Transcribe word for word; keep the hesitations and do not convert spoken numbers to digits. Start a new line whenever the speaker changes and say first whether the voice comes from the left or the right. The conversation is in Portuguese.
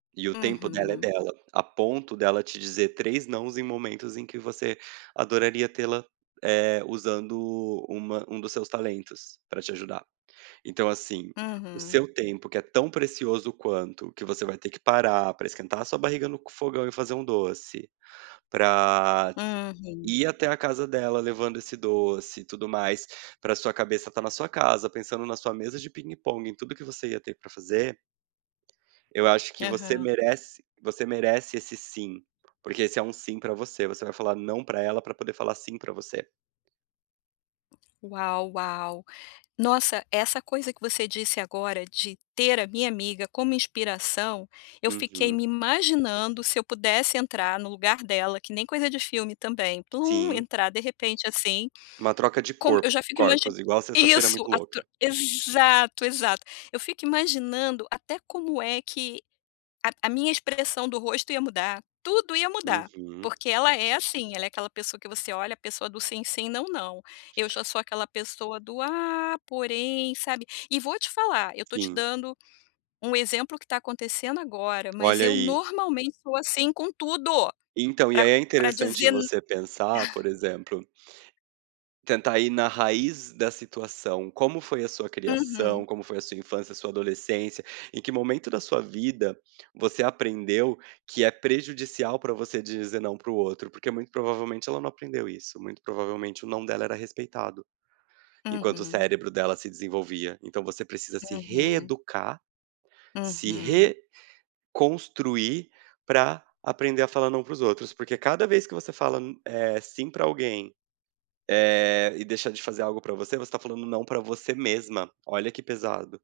right: E o tempo dela é
left: Uhum.
right: dela. A ponto de ela te dizer três nãos em momentos em que você adoraria tê-la, eh, usando uma um dos seus talentos pra te ajudar. Então assim, o
left: Uhum.
right: seu tempo, que é tão precioso quanto, que você vai ter que parar pra esquentar a sua barriga no fogão e fazer um doce, pra t
left: Uhum.
right: ir até a casa dela levando esse doce e tudo mais, pra sua cabeça estar na sua casa pensando na sua mesa de pingue-pongue em tudo que você ia ter pra fazer. Eu acho que você
left: Aham.
right: merece você merece esse "sim". Porque esse é um "sim" pra você, você vai falar "não" pra ela pra poder falar "sim" pra você.
left: Uau, uau. Nossa, essa coisa que você disse agora de "ter a minha amiga como inspiração", eu fiquei
right: Uhum.
left: me imaginando se eu pudesse entrar no lugar dela, que nem coisa de filme também, plum,
right: Sim.
left: entrar de repente, assim,
right: Uma troca de
left: como eu
right: corpo
left: já fico imagi
right: corpos, igual Sexta-Feira
left: Isso,
right: Muito
left: a tro
right: Louca.
left: Exato, exato. Eu fico imaginando até como é que a a minha expressão do rosto ia mudar, tudo ia mudar.
right: Uhum.
left: Porque ela é assim, ela é aquela pessoa que você olha a pessoa do sim, sim, não, não. Eu já sou aquela pessoa do: "Ah porém", sabe. E vou te falar, eu estou te
right: Sim.
left: dando um exemplo que está acontecendo agora, mas
right: Olha
left: eu
right: aí.
left: normalmente sou assim com tudo,
right: Então, e
left: pra
right: aí, é
left: pra
right: interessante
left: dizer nã
right: você pensar, por exemplo tentar ir na raiz da situação, como foi a sua criação,
left: Uhum.
right: como foi a sua infância, sua adolescência, em que momento da sua vida você aprendeu que é prejudicial pra você dizer "não" pro outro. Porque, muito provavelmente, ela não aprendeu isso; muito provavelmente o "não" dela era respeitado. Enquanto o
left: Uhum.
right: cérebro dela se desenvolvia. Então você precisa se
left: Uhum.
right: reeducar, se
left: Uhum.
right: reconstruir pra aprender a falar "não" pros outros. Porque cada vez que você fala n eh, "sim" pra alguém, eh, e deixa de fazer algo pra você, você está falando "não" pra você mesma. Olha que pesado.